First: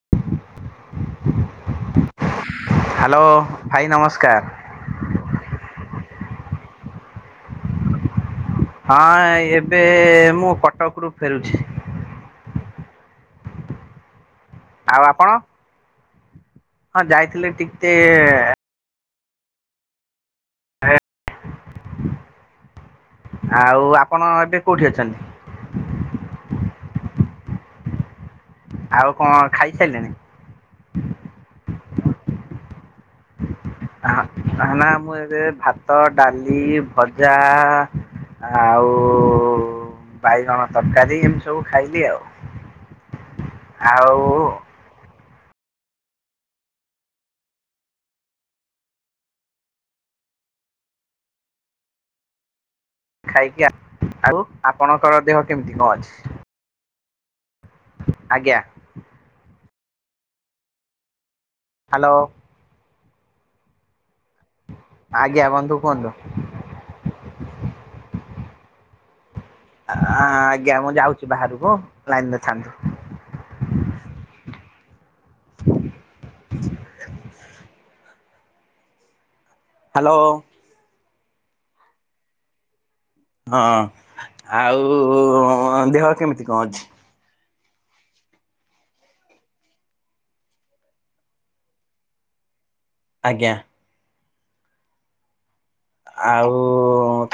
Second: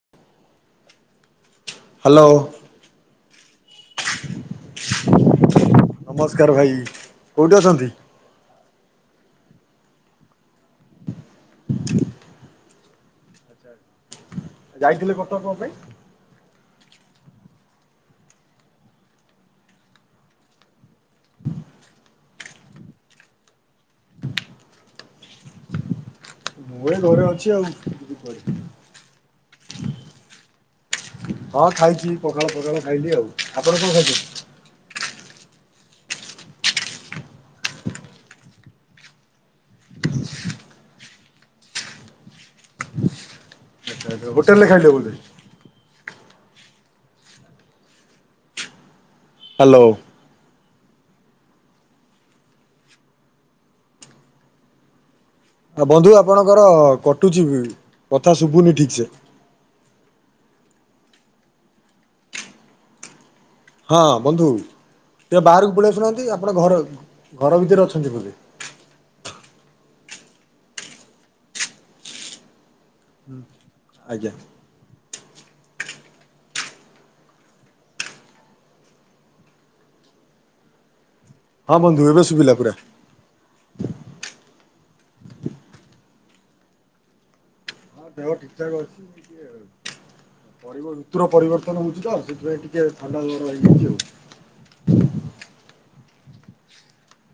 [inaudible] Hello. Hello ଭାଇ ନମସ୍କାର। ନମସ୍କାର ଭାଇ କୋଉଠି ଅଛନ୍ତି? ହଁ ଏବେ ମୁଁ କଟକରୁୁ ଫେରୁଛି। ଆଉ ଯାଇଥିଲେ ଆପଣ? କଟକ କଣ ପାଇଁ? ହଁ ଯାଇଥିଲି ଟିକ୍ ତେ [unintelligible] ଆଉ ଆପଣ ଏବେ କୋଉଠି ଅଛନ୍ତି? ମୁଁ ଏ ଘରେ ଅଛି ଆଉ। ଯିବି କୁଆଡେ। ଆଉ କଣ ଖାଇସାରିଲେଣି? ହଁ ଖାଇଛି ପଖାଳ ପଖାଳ ଖାଇଲି ଆଉ। ଆପଣ କଣ ଖାଇଛନ୍ତି? ନା ନା ମୁଁ ଏବେ ଭାତ ଡାଲି ଭଜା ଆଉ ବାଇଗଣ ତରକାରୀ ଏମିତି ସବୁ ଖାଇଲି ଆଉ। ଆଉ ହୋଟେଲ ରେ ଖାଇଲେ ବୋଧେ। ହ୍ୟାଲୋ। ଖାଇକି ଆ ଆଉ ଆପଣଙ୍କର ଦେହ କେମିତି କଣ ଆ ଅଛି? ବନ୍ଧୁ ଆପଣଙ୍କର କଟୁଛି କଥା ଆଜ୍ଞା ଶୁଭୁନି ଠିକ ସେ। ହ୍ୟାଲୋ। ହଁ ବନ୍ଧୁ ଟିକେ ଆଜ୍ଞା ବନ୍ଧୁ ବାହାରକୁ ପଳେଇ କୁହନ୍ତୁ। ଆଶୁନାହାନ୍ତି ଆପଣ ଘର ଘର ଭିତରେ ଅଛନ୍ତି ବୋଧେ। ଆଜ୍ଞା ମୁଁ ଯାଉଛି ବାହାରକୁ ଲାଇନରେ ଥାଆନ୍ତୁ। ହୁଁ ଆଜ୍ଞା। [inaudible] ହ୍ୟାଲୋ। ହଁ ବନ୍ଧୁ ଏବେ ଶୁଭିଲା ପୁରା। ହଁ ଆଉ ଦେହ କେମିତି କଣ ଅଛି? ହଁ ଦେହ ଠିକ ଠାକ ଅଛି। ଟିକେ ଋତୁର ପରିବର୍ତ୍ତନ ହଉଛି ତ ସେଥିପାଇଁ ଟିକେ ଟିକେ ଥଣ୍ଡା ଜର ଆଜ୍ଞା ହେଇଯାଇଛି ଆଉ। ଆଉ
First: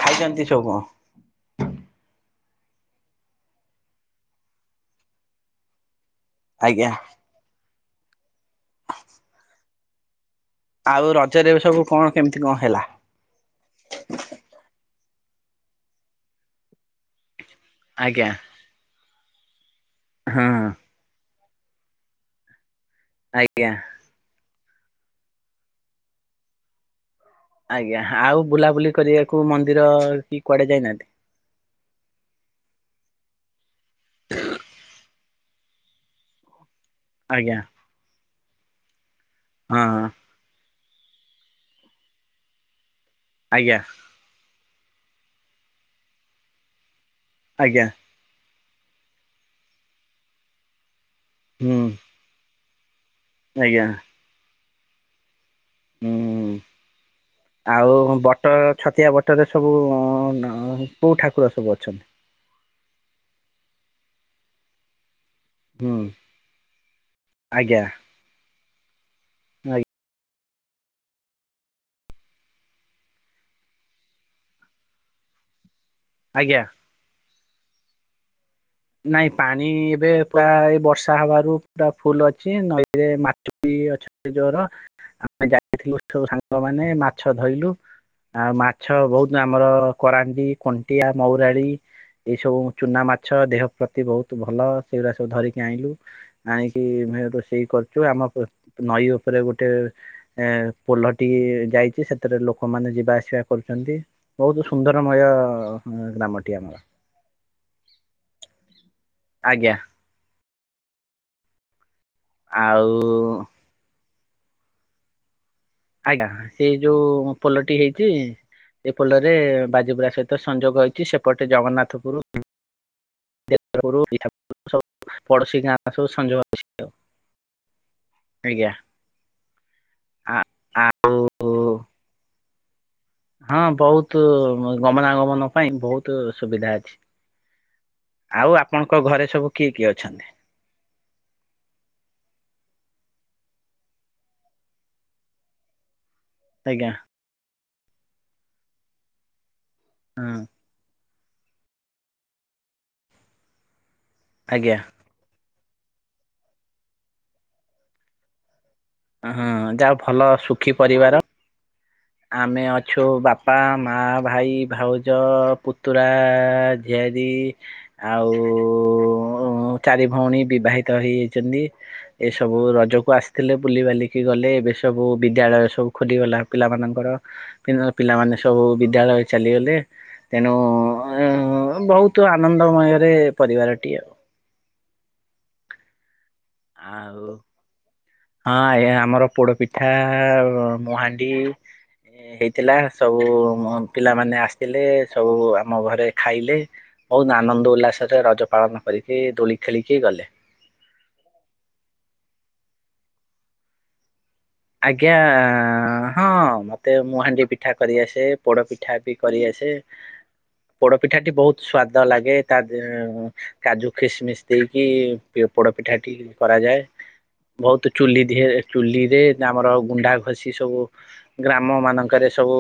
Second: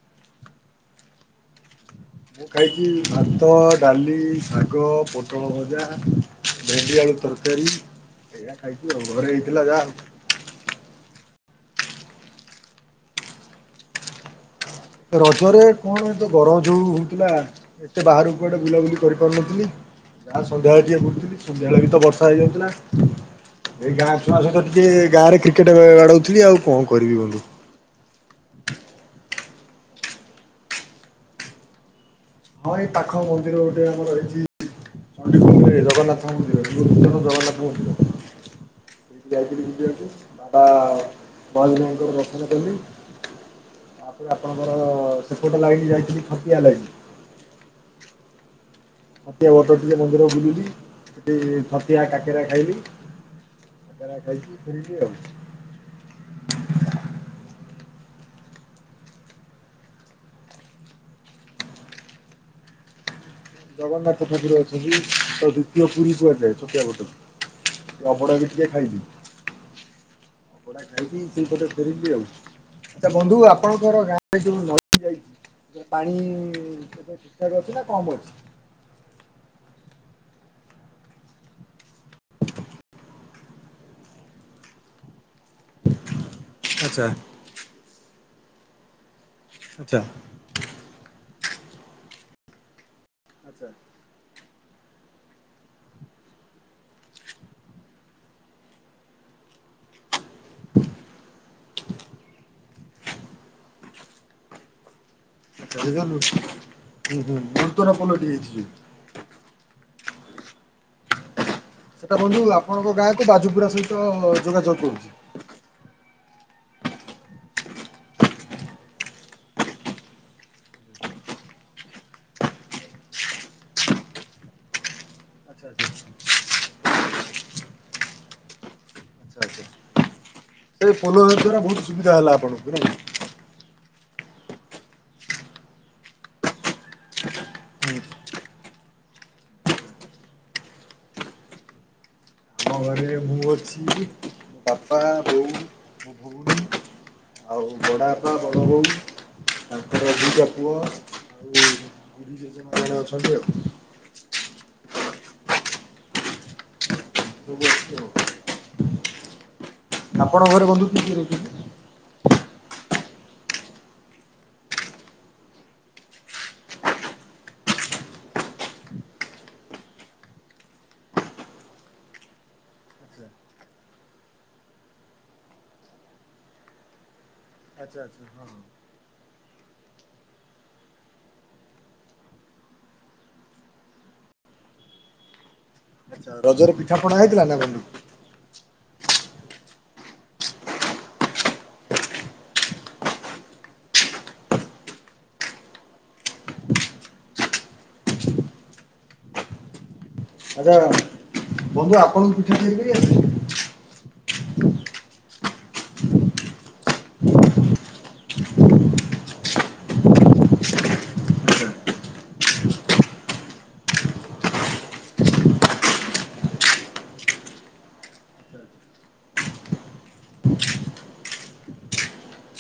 ଖାଇଛନ୍ତି ସବୁ କଣ? ମୁଁ ଖାଇଛି ଭାତ ଡାଲି ଶାଗ ପୋଟଳ ଭଜା। ଆଜ୍ଞା ଭେଣ୍ଡି ଆଳୁ ତରକାରୀ ଏଇଆ ଖାଇଥିଲୁ। ଘରେ ହେଇଥିଲା ଯାହା। ଆଉ ରଜରେ ସବୁ କଣ କେମିତି କଣ ହେଲା? ରଜରେ କଣ ତ ଗରମ ଯୋଉ ହଉଥିଲା ଏତେ ଆଜ୍ଞା ବାହାରକୁ କୁଆଡେ ବୁଲାବୁଲି କରିପାରୁନଥିଲି ଯାହା ହଁ ସନ୍ଧ୍ୟାବେଳେ ଟିକେ ବୁଲୁଥିଲି ସନ୍ଧ୍ୟା ବେଳେ ବି ତ ବର୍ଷା ହେଇଯାଉଥିଲା। ଆଜ୍ଞା। ଏଇ ଗାଁ ଛୁଆ ସହିତ ଟିକେ ଗାଁରେ କ୍ରିକେଟ ବାଡଉଥିବି ଆଉ କଣ କରିବି ବନ୍ଧୁ। ଆଜ୍ଞା ଆଉ ବୁଲାବୁଲି କରିବାକୁ ମନ୍ଦିର କି କୁଆଡେ ଯାଇନାହାନ୍ତି? ହଁ ଏଇ ପାଖ ମନ୍ଦିର ଗୋଟେ ଆମର ଏଇଛି ଚଣ୍ଡିଖୋଲର ଜଗନ୍ନାଥ ମନ୍ଦିର। [unintelligible] ଆଜ୍ଞା ଜଗନ୍ନାଥ୍ ମନ୍ଦିର ଯାଇଥିଲି ହଁ ଦେଖିବାକୁ। ତା ପରେ ମନ୍ଦିର ଦର୍ଶନ କଲି। ଆଜ୍ଞା ତାପରେ ଆପଣଙ୍କର ସେପଟ ଲାଇନ ଯାଇଥିଲି ଛତିଆ ଲାଇନ। ଆଜ୍ଞା। ଛତିଆ ବଟ ଟିକେ ମନ୍ଦିର ବୁଲିଲି। ସେଠି ହୁଁ ଛତିଆ କାକେରା ଖାଇଲି। ଆଜ୍ଞା। ଏରା ଖାଇକୀ ଫେରିଲି ଆଉ। ହୁଁ। ଆଉ ବଟ ଛତିଆ ବଟରେ ସବୁ କୋଉ ଠାକୁର ସବୁ ଅଛନ୍ତି? ଜଗନ୍ନାଥ ଠାକୁର ଅଛନ୍ତି। ତାକୁ ଦ୍ଵିତୀୟ ହୁଁ ପୁରୀ କୁହାଯାଏ ଛୋଟିଆ ବଟକୁ। ଅଭଡ଼ା ଟିକେ ଖାଇଲି। ଆଜ୍ଞା। ଭଡା ଖାଇକି ସେଇପଟେ ଫେରିଲି ଆଉ। ତ ବନ୍ଧୁ ଆପଣଙ୍କର ଗାଁରେ ଯୋଉ ନଇଟି ଯାଇଛି ପାଣି ଆଜ୍ଞା ଏବେ ଠିକ ଠାକ ଅଛି ନା କମ୍ ଅଛି? ନାଇଁ ପାଣି ଏବେ ପୁରା ଏଇ ବର୍ଷା ହବାରୁ ପୁରା ଫୁଲ ଅଛି ନଈରେ ମାଟି ବି ଅ ଜୋର ଆମେ ଯାଇଥିଲୁ ସବୁ ସାଙ୍ଗ ମାନେ ଆଚ୍ଛା ମାଛ ଧରିଲୁ ଆଉ ମାଛ ବହୁତ ଆମର ଆଚ୍ଛା। କରାଣ୍ଡି କଣ୍ଟିଆ ମହୁରାଳି ଏଇ ସବୁ ଚୁନା ମାଛ ଆଚ୍ଛା ଦେହ ତି ବହୁତ ଭଲ ସେଉରା ସବୁ ଧରିକି ଆଣିଲୁ। ଆଣିକି ମେଁ ରୋଷେଇ କରୁଛୁ ଆମ ନଈ ଉପରେ ଗୋଟେ ଏ ପୋଲଟିଏ ଯାଇଛି ସେଥିରେ ଲୋକମାନେ ଯିବା ଆସିବା କରୁଛନ୍ତି। ବହୁତ ସୁନ୍ଦରମୟ ଗ୍ରାମଟି ଆମର [unintelligible] ଆଜ୍ଞା। ସେଟା ବନ୍ଧୁ ଆପଣଙ୍କ ଗାଁ କୁ ଆଉ ବାଜୁପୁରା ସହିତ ଯୋଗାଯୋଗ କରୁଛି। ଆଜ୍ଞା ସେଇ ଯୋଉ ପୋଲଟି ହେଇଛି ଏ ପୋଲରେ ବାଜିପୁରା ସହିତ ସଂଯୋଗ ହେଇଛି ସେପଟେ ଜଗନ୍ନାଥପୁର [unintelligible] ପଡୋଶୀ ଆଚ୍ଛା ଆଚ୍ଛା ଗାଁ ସବୁ ସଂଯୋଗ ଅଛି ଆଉ। ଆଜ୍ଞା। ଆ ଏ ପୋଲୋ ହେବା ଦ୍ୱାରା ବହୁତ ସୁବିଧା ହେଲା ଆପଣଙ୍କୁ ନାଇଁ। ହଁ ବହୁତ ଗମନାଗମନ ପାଇଁ ବହୁତ ସୁବିଧା ଅଛି। ଆଉ ଆପଣଙ୍କ ଘରେ ସବୁ କିଏ କିଏ ଅଛନ୍ତି। ଆମ ଘରେ ମୁଁ ଅଛି। ବାପା ବୋଉ ମୋ ଭୋଉଣୀ। ଆଜ୍ଞା। ଆଉ ବଡ଼ାଆପା ବଡ଼ବୋଉ। ହଁ। ତୋ ପୁଅ। ହୁଁ। [unintelligible] ଜେଜେମା। ମାନେ ଅଛନ୍ତି ଆଉ। ଆଜ୍ଞା। [inaudible] ଅଁହଁ ଯାହଉ ଭଲ ଆପଣଙ୍କ ଘରେ ସୁଖୀ ବନ୍ଧୁ କିଏ କିଏ ପରିବାର। ରହୁଛନ୍ତି? ଆମେ ଅଛୁ ବାପା ମା ଭାଇ ଭାଉଜ ପୁତୁରା ଝିଆରୀ ଆଉ ଚାରି ଭଉଣୀ ବିବାହିତ ହେଇଯାଇଚନ୍ତି। ଏ ସବୁ ରଜକୁ ଆସିଥିଲେ ବୁଲିିବାଲିକି ଗଲେ ଏବେ ସବୁ ବିଦ୍ୟାଳୟ ସବୁ ଖୋଲିଗଲା ପିଲାମାନ ଙ୍କର ପିନ ଆଚ୍ଛା ଆଚ୍ଛା ପିଲାମାନେ ହଁ ହଁ। ସବୁ ବିଦ୍ୟାଳୟେ ଚାଲିଗଲେ। ତେଣୁ ଅ ବହୁତ ଆନନ୍ଦମୟରେ ପରିବାରଟିଏ ଆଉ। ଆଚ୍ଛା ରଜରେ ପିଠାପଣା ଆଉ ହେଇଥିଲା ନା ବନ୍ଧୁ। ହଁ ଆଜ୍ଞା ଆମର ପୋଡ ପିଠା ମୁଁହାଣ୍ଡି ହେଇଥିଲା ସବୁ ମ ପିଲାମାନେ ଆସିଥିଲେ ସବୁ ଆମ ଘରେ ଖାଇଲେ। ବହୁତ ଆନନ୍ଦ ଉଲ୍ଲାସରେ ରଜ ପାଳନ କରିକି ଦୋଳି ଖେଳିକି ଗଲେ। [unintelligible] ଆଜ୍ଞା ହଁ ମତେ ମୁଁହାଣ୍ଡି ପିଠା କରିଆସେ ପୋଡ ପିଠା ବି କରିଆସେ। ପୋଡପିଠାଟି ବହୁତ ସ୍ଵାଦ ଲାଗେ ତା ଦେ କାଜୁ ଖିସ ମିସ୍ ଦେଇକି ପି ପୋଡପିଠାଟି କରାଯାଏ। ବହୁତ ଚୁଲି ଦିହରେ ଚୁଲି ରେ ଯେ ଆମର ଗୁଣ୍ଡା ଘଷି ସବୁ ଗ୍ରାମମାନଙ୍କରେ ସବୁ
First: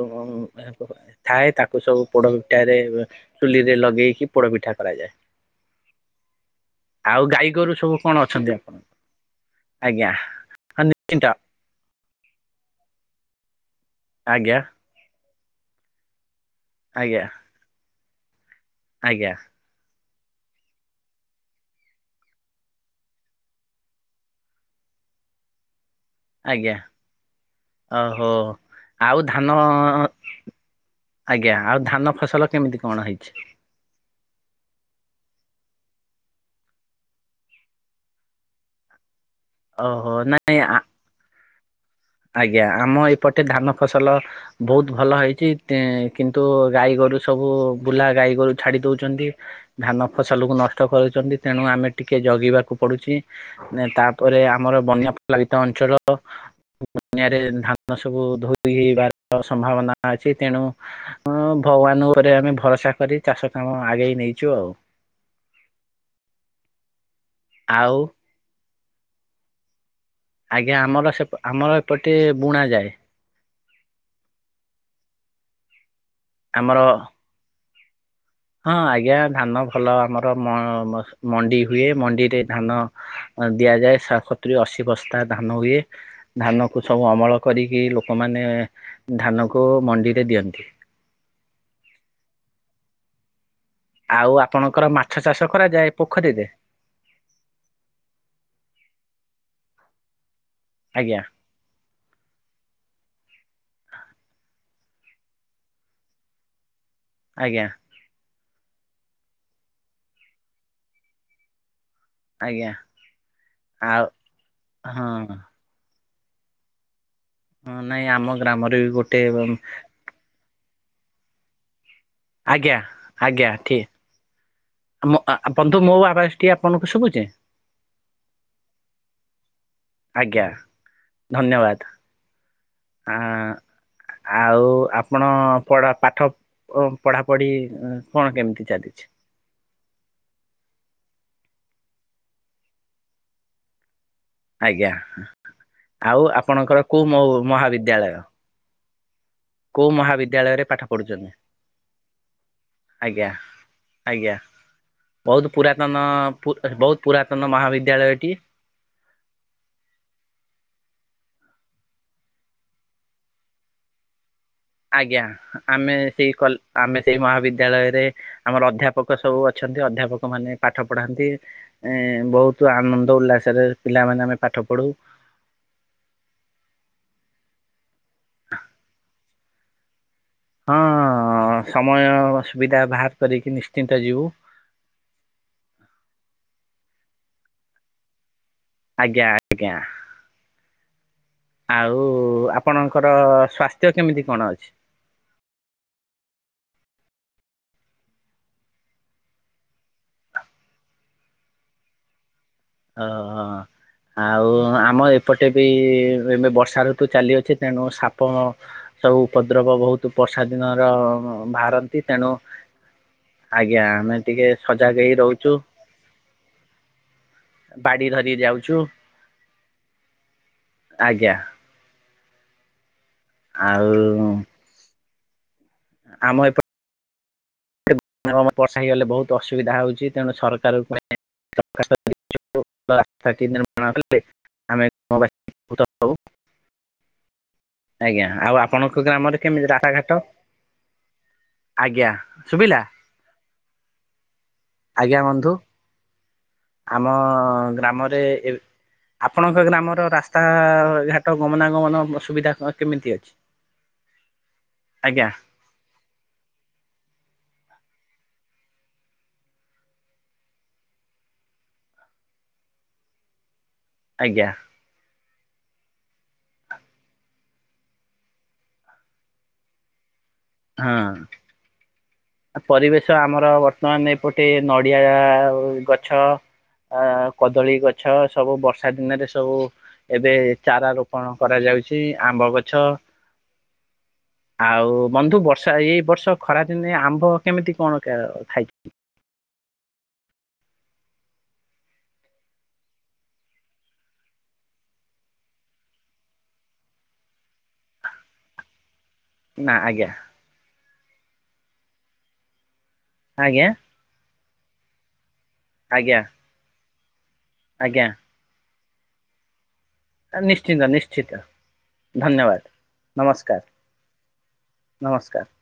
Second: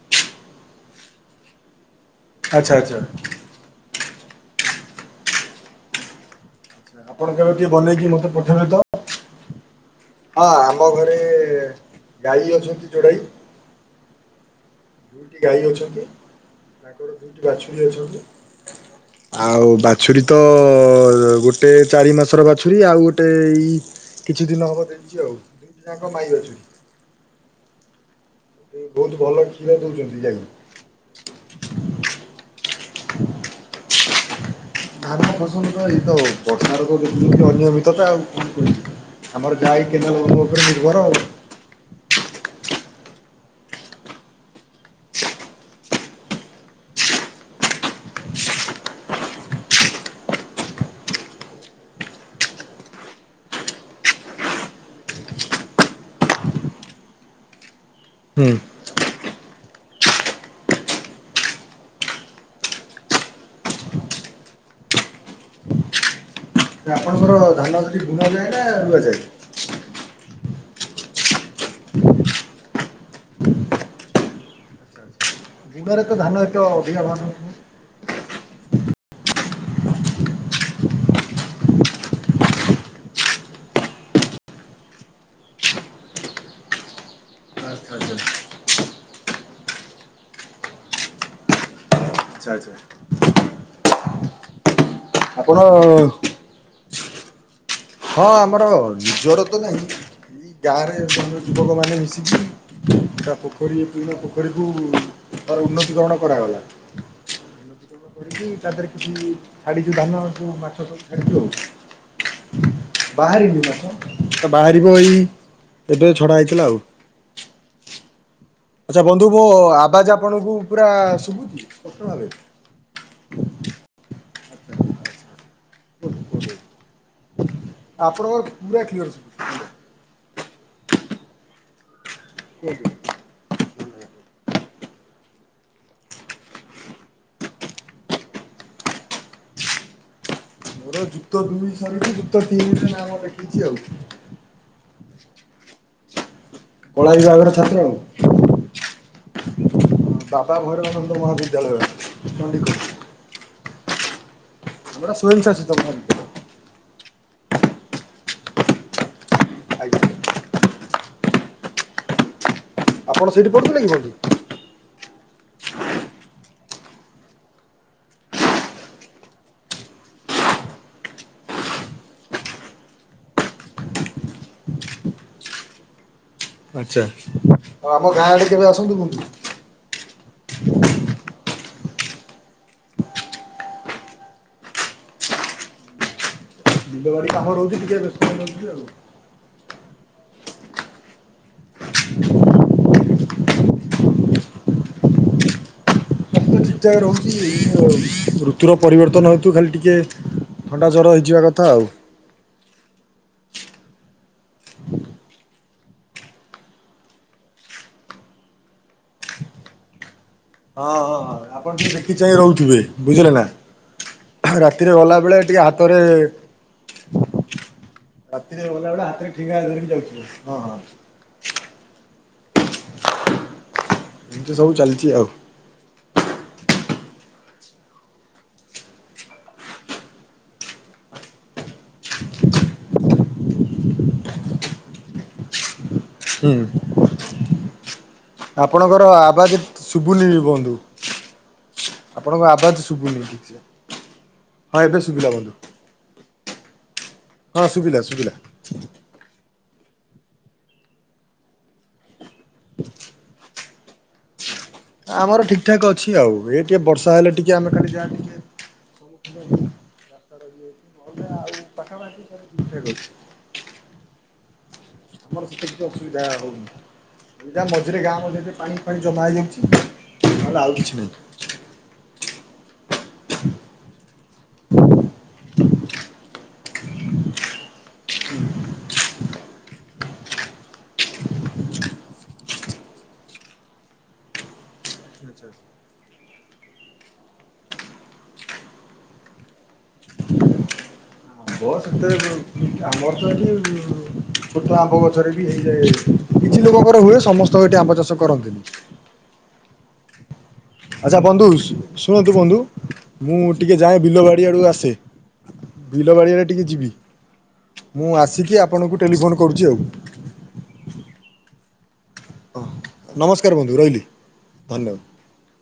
[unintelligible] ଥାଏ ତାକୁ ସବୁ ଆଚ୍ଛା ପୋଡପିଠାରେ ଆଚ୍ଛା। ଚୁଲିରେ ଲଗେଇକି ପୋଡପିଠା କରାଯାଏ। ଆପଣ ଆଉ ଗାଈ କେବେ ଟିକେ ଗୋରୁ ସବୁ ବନେଇକି କଣ ମତେ ଅଛନ୍ତି ପଠେଇବେ ତ? ଆପଣଙ୍କର ଆଜ୍ଞା। ହଁ ଆମ ଘରେ ଗାଈ ଅଛନ୍ତି ଯୋଡାଏ। ଆଜ୍ଞା। ଦୁଇଟି ଗାଈ ଅଛନ୍ତି ତାଙ୍କର ଆଜ୍ଞା ଦୁଇଟି ବାଛୁରୀ ଅଛନ୍ତି ଆଜ୍ଞା ଆଉ ବା ଛୁରୀ ତ ଗୋଟେ ଚାରି ମାସର ବାଛୁରୀ ଆଉ ଗୋଟେ ଏଇ କିଛି ଦିନ ହବ ଦେଇଚି ଆଉ। ପିଲାଙ୍କ ପାଇଁ ଆଜ୍ଞା ଓହୋ ବହୁତ ଆଉ ଭଲ ଧାନ କ୍ଷୀର ଦଉଛନ୍ତି ଗାଈ। ଆଜ୍ଞା ଆଉ ଧାନ ଫସଲ କେମିତି କଣ ହେଇଚି? ଧାନ ଫସଲ ତ ଏଇ ତ ଆଉ ବର୍ଷା ର ଯୋଗୁ ତ ଅନିୟମିତତା ଆଉ କଣ କହିବି। ଆମର ଓହୋ ଯାଇଥିଲୁ ନାଇଁ [unintelligible] ଆଜ୍ଞା ଆମ ଏପଟେ ଧାନ ଫସଲ ବହୁତ ଭଲ ହେଇଚି କିନ୍ତୁ ଗାଈ ଗୋରୁ ସବୁ ବୁଲା ଗାଈ ଗୋରୁ ଛାଡ଼ି ଦଉଚନ୍ତି। ଧାନ ଫସଲକୁୁ ନଷ୍ଟ କରୁଚନ୍ତି ତେଣୁ ଆମେ ଟିକେ ଜଗିବାକୁ ପଡ଼ୁଚି। ନାଇଁ ତାପରେ ଆମର ବନ୍ୟା ପ୍ରଭାବିତ ଅଞ୍ଚଳ ବନ୍ୟାରେ ଧାନ ସବୁ ହୁଁ ଧୋଇବାର ସମ୍ଭାବନା ଅଛି ତେଣୁ ହଁ ଭଗବାନ ଉପରେ ଆମେ ଭରସା କରି ଚାଷ କାମ ଆଗେଇ ନେଇଚୁ ଆଉ। ଯେ ଆପଣଙ୍କର ଧାନ ଆଉ ସେଠି ବୁଣା ଯାଏ ନା ରୁଆଯାଏ? ଆଜ୍ଞା ଆମର ସେପ ଆମର ଏପଟେ ବୁଣା ଯାଏ। ବିଲରେ ତ ଧାନ ଏତେ ଆମର ଅଧିକା ହଉନି। ହଁ ଆଜ୍ଞା ଧାନ ଭଲ ଆମର ମ ମଣ୍ଡି ହୁଏ ମଣ୍ଡିରେ ଧାନ ହଁ ଦିଆଯାଏ ସ ସତୁରି ଅଶୀ ବସ୍ତା ଧାନ ହୁଏ। ଧାନକୁ ସବୁ ଅମଳ କରିକି ଆଚ୍ଛା ଆଚ୍ଛା ଲୋକମାନେ ଧାନକୁ ମଣ୍ଡିରେ ଦିଅନ୍ତି। ଆଚ୍ଛା ଆଚ୍ଛା ଆଉ ଆପଣଙ୍କର ମାଛ ଚାଷ କରାଯାଏ ଆପଣ ପୋଖରୀରେ? ହଁ ଆମର ନିଜର ତ ନାହିଁ ଇ ଗାଁରେ ଆଜ୍ଞା ଜନ ଯୁବକମାନେ ମିଶିକି ତା ପୋଖରୀ ପୁରୁଣା ପୋଖରୀକୁ ତାର ଉନ୍ନତିକରଣ କରାଗଲା। ଆଜ୍ଞା ଉନ୍ନତିକରଣ ତା ଦେହରେ କିଛି ଛାଡ଼ିଛୁ ଧାନ ସୁ ମାଛ ସ ଛାଡ଼ିଛୁ ଆଉ। ଆଜ୍ଞା ବାହାରିନି ମାଛ ଆଉ ତ ବାହାରିବ ହଁ ଏଇ ଏବେ ଛଡ଼ା ହେଇଥିଲା ଆଉ। ହଁ ନାଇଁ ଆମ ଗ୍ରାମରେ ବି ଆଚ୍ଛା ଗୋଟେ ବନ୍ଧୁ ମୋ ଉଁ, ଆବାଜ ଆପଣଙ୍କୁ ପୁରା ଶୁଭୁଛି ସ୍ପଷ୍ଟ ଭାବେ? ଆଜ୍ଞା ଆଜ୍ଞା ଠି ଆମ ଆ ବନ୍ଧୁ ମୋ ଆବାଜଟି ଆପଣଙ୍କୁ ଶୁଭୁଛି? ଆପଣଙ୍କର ପୁରା କ୍ଲିଅର ସୁବୁଛି। ଆଜ୍ଞା ଧନ୍ୟବାଦ। କୁହନ୍ତୁ ଆଁ ଆଉ ଆପଣ ପଢ଼ା ପାଠ ଓ ପଢ଼ାପଢ଼ି କଣ କେମିତି ଚାଲିଛି? ମୋର ଯୁକ୍ତ ଦୁଇ ସରିଛି ଯୁକ୍ତ ତିନିରେ ନାମ ଲେଖିଛି ଆଉ। ଆଜ୍ଞା ଆଉ ଆପଣଙ୍କର କଳା କୋଉ ମୋ ବିଭାଗର ଛାତ୍ର ଆଉ। ମହାବିଦ୍ୟାଳୟ? କୋଉ ବାବା ମହାବିଦ୍ୟାଳୟରେ ପାଠ ଭୈରବାନନ୍ଦ ପଢ଼ୁଛନ୍ତି? ମହାବିଦ୍ୟାଳୟ ଚଣ୍ଡିଖୋଲ ଆଜ୍ଞା ଆଜ୍ଞା ଆମର ବହୁତ ସ୍ଵୟଂଶାସିତ ପୁରାତନ ମହାବିଦ୍ୟାଳୟ। ପୁର୍ ବହୁତ ପୁରାତନ ମହାବିଦ୍ୟାଳୟଟି। ଆଜ୍ଞା। ଆପଣ ସେଇଠି ପଢ଼ୁଥିଲେ କିି ବନ୍ଧୁ? ଆଜ୍ଞା ଆମେ ଏଇ କଲେ ଆମେ ସେଇ ମହାବିଦ୍ୟାଳୟରେ ଆମର ଅଧ୍ୟାପକ ସବୁ ଅଛନ୍ତି ଅଧ୍ୟାପକ ମାନେ ପାଠ ପଢ଼ାନ୍ତି। ଏ ବହୁତ ଆନନ୍ଦ ଉଲ୍ଲାସରେ ପିଲାମାନେ ଆମେ ପାଠ ପଢ଼ୁ। ଆଚ୍ଛା ଆଉ ଆମ ଗାଁ ଆଡ଼େ କେବେ ଆସନ୍ତୁ। ହଁ ସମୟ ସୁବିଧା ବାହାର କରିକି ନିଶ୍ଚିନ୍ତ ଯିବୁ। ବିଲବାଡ଼ି କାମ ରହୁଛି ଟିକେ ବ୍ୟସ୍ତ ରହୁଥିବେ ଆଉ। ଆଜ୍ଞା ଆଜ୍ଞା ଆଉ ଆପଣଙ୍କ ଙ୍କର ସ୍ଵାସ୍ଥ୍ୟ କେମିତି କଣ ଅଛି? ଯାହା ରହୁଛି ଋତୁର ପରିବର୍ତ୍ତନ ହେତୁ ଖାଲି ଟିକେ ଥଣ୍ଡା ଜର ହେଇଯିବା କଥା ଆଉ। ହଁ ହଁ। ଆଉ ଆମ ଏପଟେ ବି ଏବେ ବର୍ଷା ଋତୁ ଚାଲିଅଛି ତେଣୁ ସାପ ସବୁ ପତ୍ରକ ବୋହୁତ। ବର୍ଷା ଦିନର ହଁ ହଁ ହଁ ଆପଣ ଟିକେ ବାହାରନ୍ତି ଦେଖି ତେଣୁ ଚାହିଁ ରହୁଥିବେ ବୁଝିଲେ ନା। ଆଜ୍ଞା ଆମେ ଟିକେ ସଜାଗ ହେଇ ରହୁଚୁ। ତରେ ବାଡି ଧରି ରାତିରେ ଯାଉଛୁ ଗଲାବେଳେ ହାତରେ ଠେଙ୍ଗା ଧରିକି ଯାଉଥିବ ହଁ ହଁ। ଆଜ୍ଞା। ଆଉ ଏମିତି ସବୁ ଚାଲଚି ଆଉ। ଆମ ଏପ ବର୍ଷା ହେଇଗଲେ ବୋହୁତ ଅସୁବିଧା ହୋଉଚି ତେଣୁ ସରକାର ପାଇଁ [unintelligible] [unintelligible] [unintelligible] ହୁଁ। ଆଜ୍ଞା ଆଉ ଆପଣଙ୍କର ଆପଣଙ୍କ ଗ୍ରାମରେ ଆବାଜ କେମିତି ରାସ୍ତାଘାଟ। ଶୁଭୁନି ବନ୍ଧୁ। ଆଜ୍ଞା ଆପଣଙ୍କ ଶୁଭିଲା ଆବାଜ ଶୁବୁନି କିଛି ହଁ ଏବେ ଶୁବିଲା ବନ୍ଧୁ। ଆମ ହଁ ଶୁଭିଲା ଗ୍ରାମରେ ଶୁଭିଲା। ଏଇ ଆପଣଙ୍କ ଗ୍ରାମର ରାସ୍ତା ଘାଟ ଗମନାଗମନ ସୁବିଧା କେମିତି ଅଛି। ଆଜ୍ଞା ଆମର ଠିକ୍। ଠିକ ଠାକ ଅଛି ଆଉ ଏ ଟିକେ ବର୍ଷା ହେଲେ ଟିକେ ଆମେ ଖାଲି ଯା ଟିକେ ଆଉ ପାଖାପାଖି ସବୁ ଠିକଠାକ୍ ଅଛି। ଆଜ୍ଞା। ଆମର ସେତେ କିଛି ଅସୁବିଧା ହଉନି। ଇରା ମଝିରେ ଗାଁ ମଝିରେ ପାଣି ଫାଣି ଜମା ହେଇଯାଉଚି ନହେଲେ ଆଉ ହଁ କିଛି ନାହିଁ। ପରିବେଶ ଆମର ବର୍ତ୍ତମାନ ଏପଟେ ନଡିଆ ଗଛ ଆ କଦଳୀ ଗଛ ସବୁ ବର୍ଷା ଦିନରେ ସବୁ ଏବେ ଚାରା ରୋପଣ କରାଯାଉଛି ଆମ୍ବ ଗଛ ଆଉ ବନ୍ଧୁ ବର୍ଷା ଏଇ ବର୍ଷ ଖରାଦିନେ ଆମ୍ ମ୍ୱ କେମିତି କଣ ଖାଇଚନ୍ତି। [unintelligible] ଆମର ତ ଏଠି ଛୋଟ ଆମ୍ବ ଗଛରେ ବି ହେଇଯାଏ କିଛି ଲୋକଙ୍କର ହୁଏ ସମସ୍ତ ଏଠି ଆମ୍ବ ଚାଷ କରନ୍ତିନି। ନା ଆଜ୍ଞା। ଆଚ୍ଛା ବନ୍ଧୁ ଶୁଣନ୍ତୁ ବନ୍ଧୁ ମୁଁ ଆଜ୍ଞା ଟିକେ ଯାଏ ବିଲବାଡି ଆଡୁ ଆସେ। ଆଜ୍ଞା ବିଲବାଡ଼ି ଆରେ ଟିକେ ଯିବି ଆଜ୍ଞା ମୁଁ ଆସିକି ଆପଣଙ୍କୁ ଟେଲିଫୋନ କରୁଚି ଆଉ। ନିଶ୍ଚିନ୍ତ ନିଶ୍ଚିନ୍ତ। ଧନ୍ୟବାଦ ନମସ୍କାର ବନ୍ଧୁ ରହିଲି ଧନ୍ୟବାଦ। ନମସ୍କାର ନମସ୍କାର।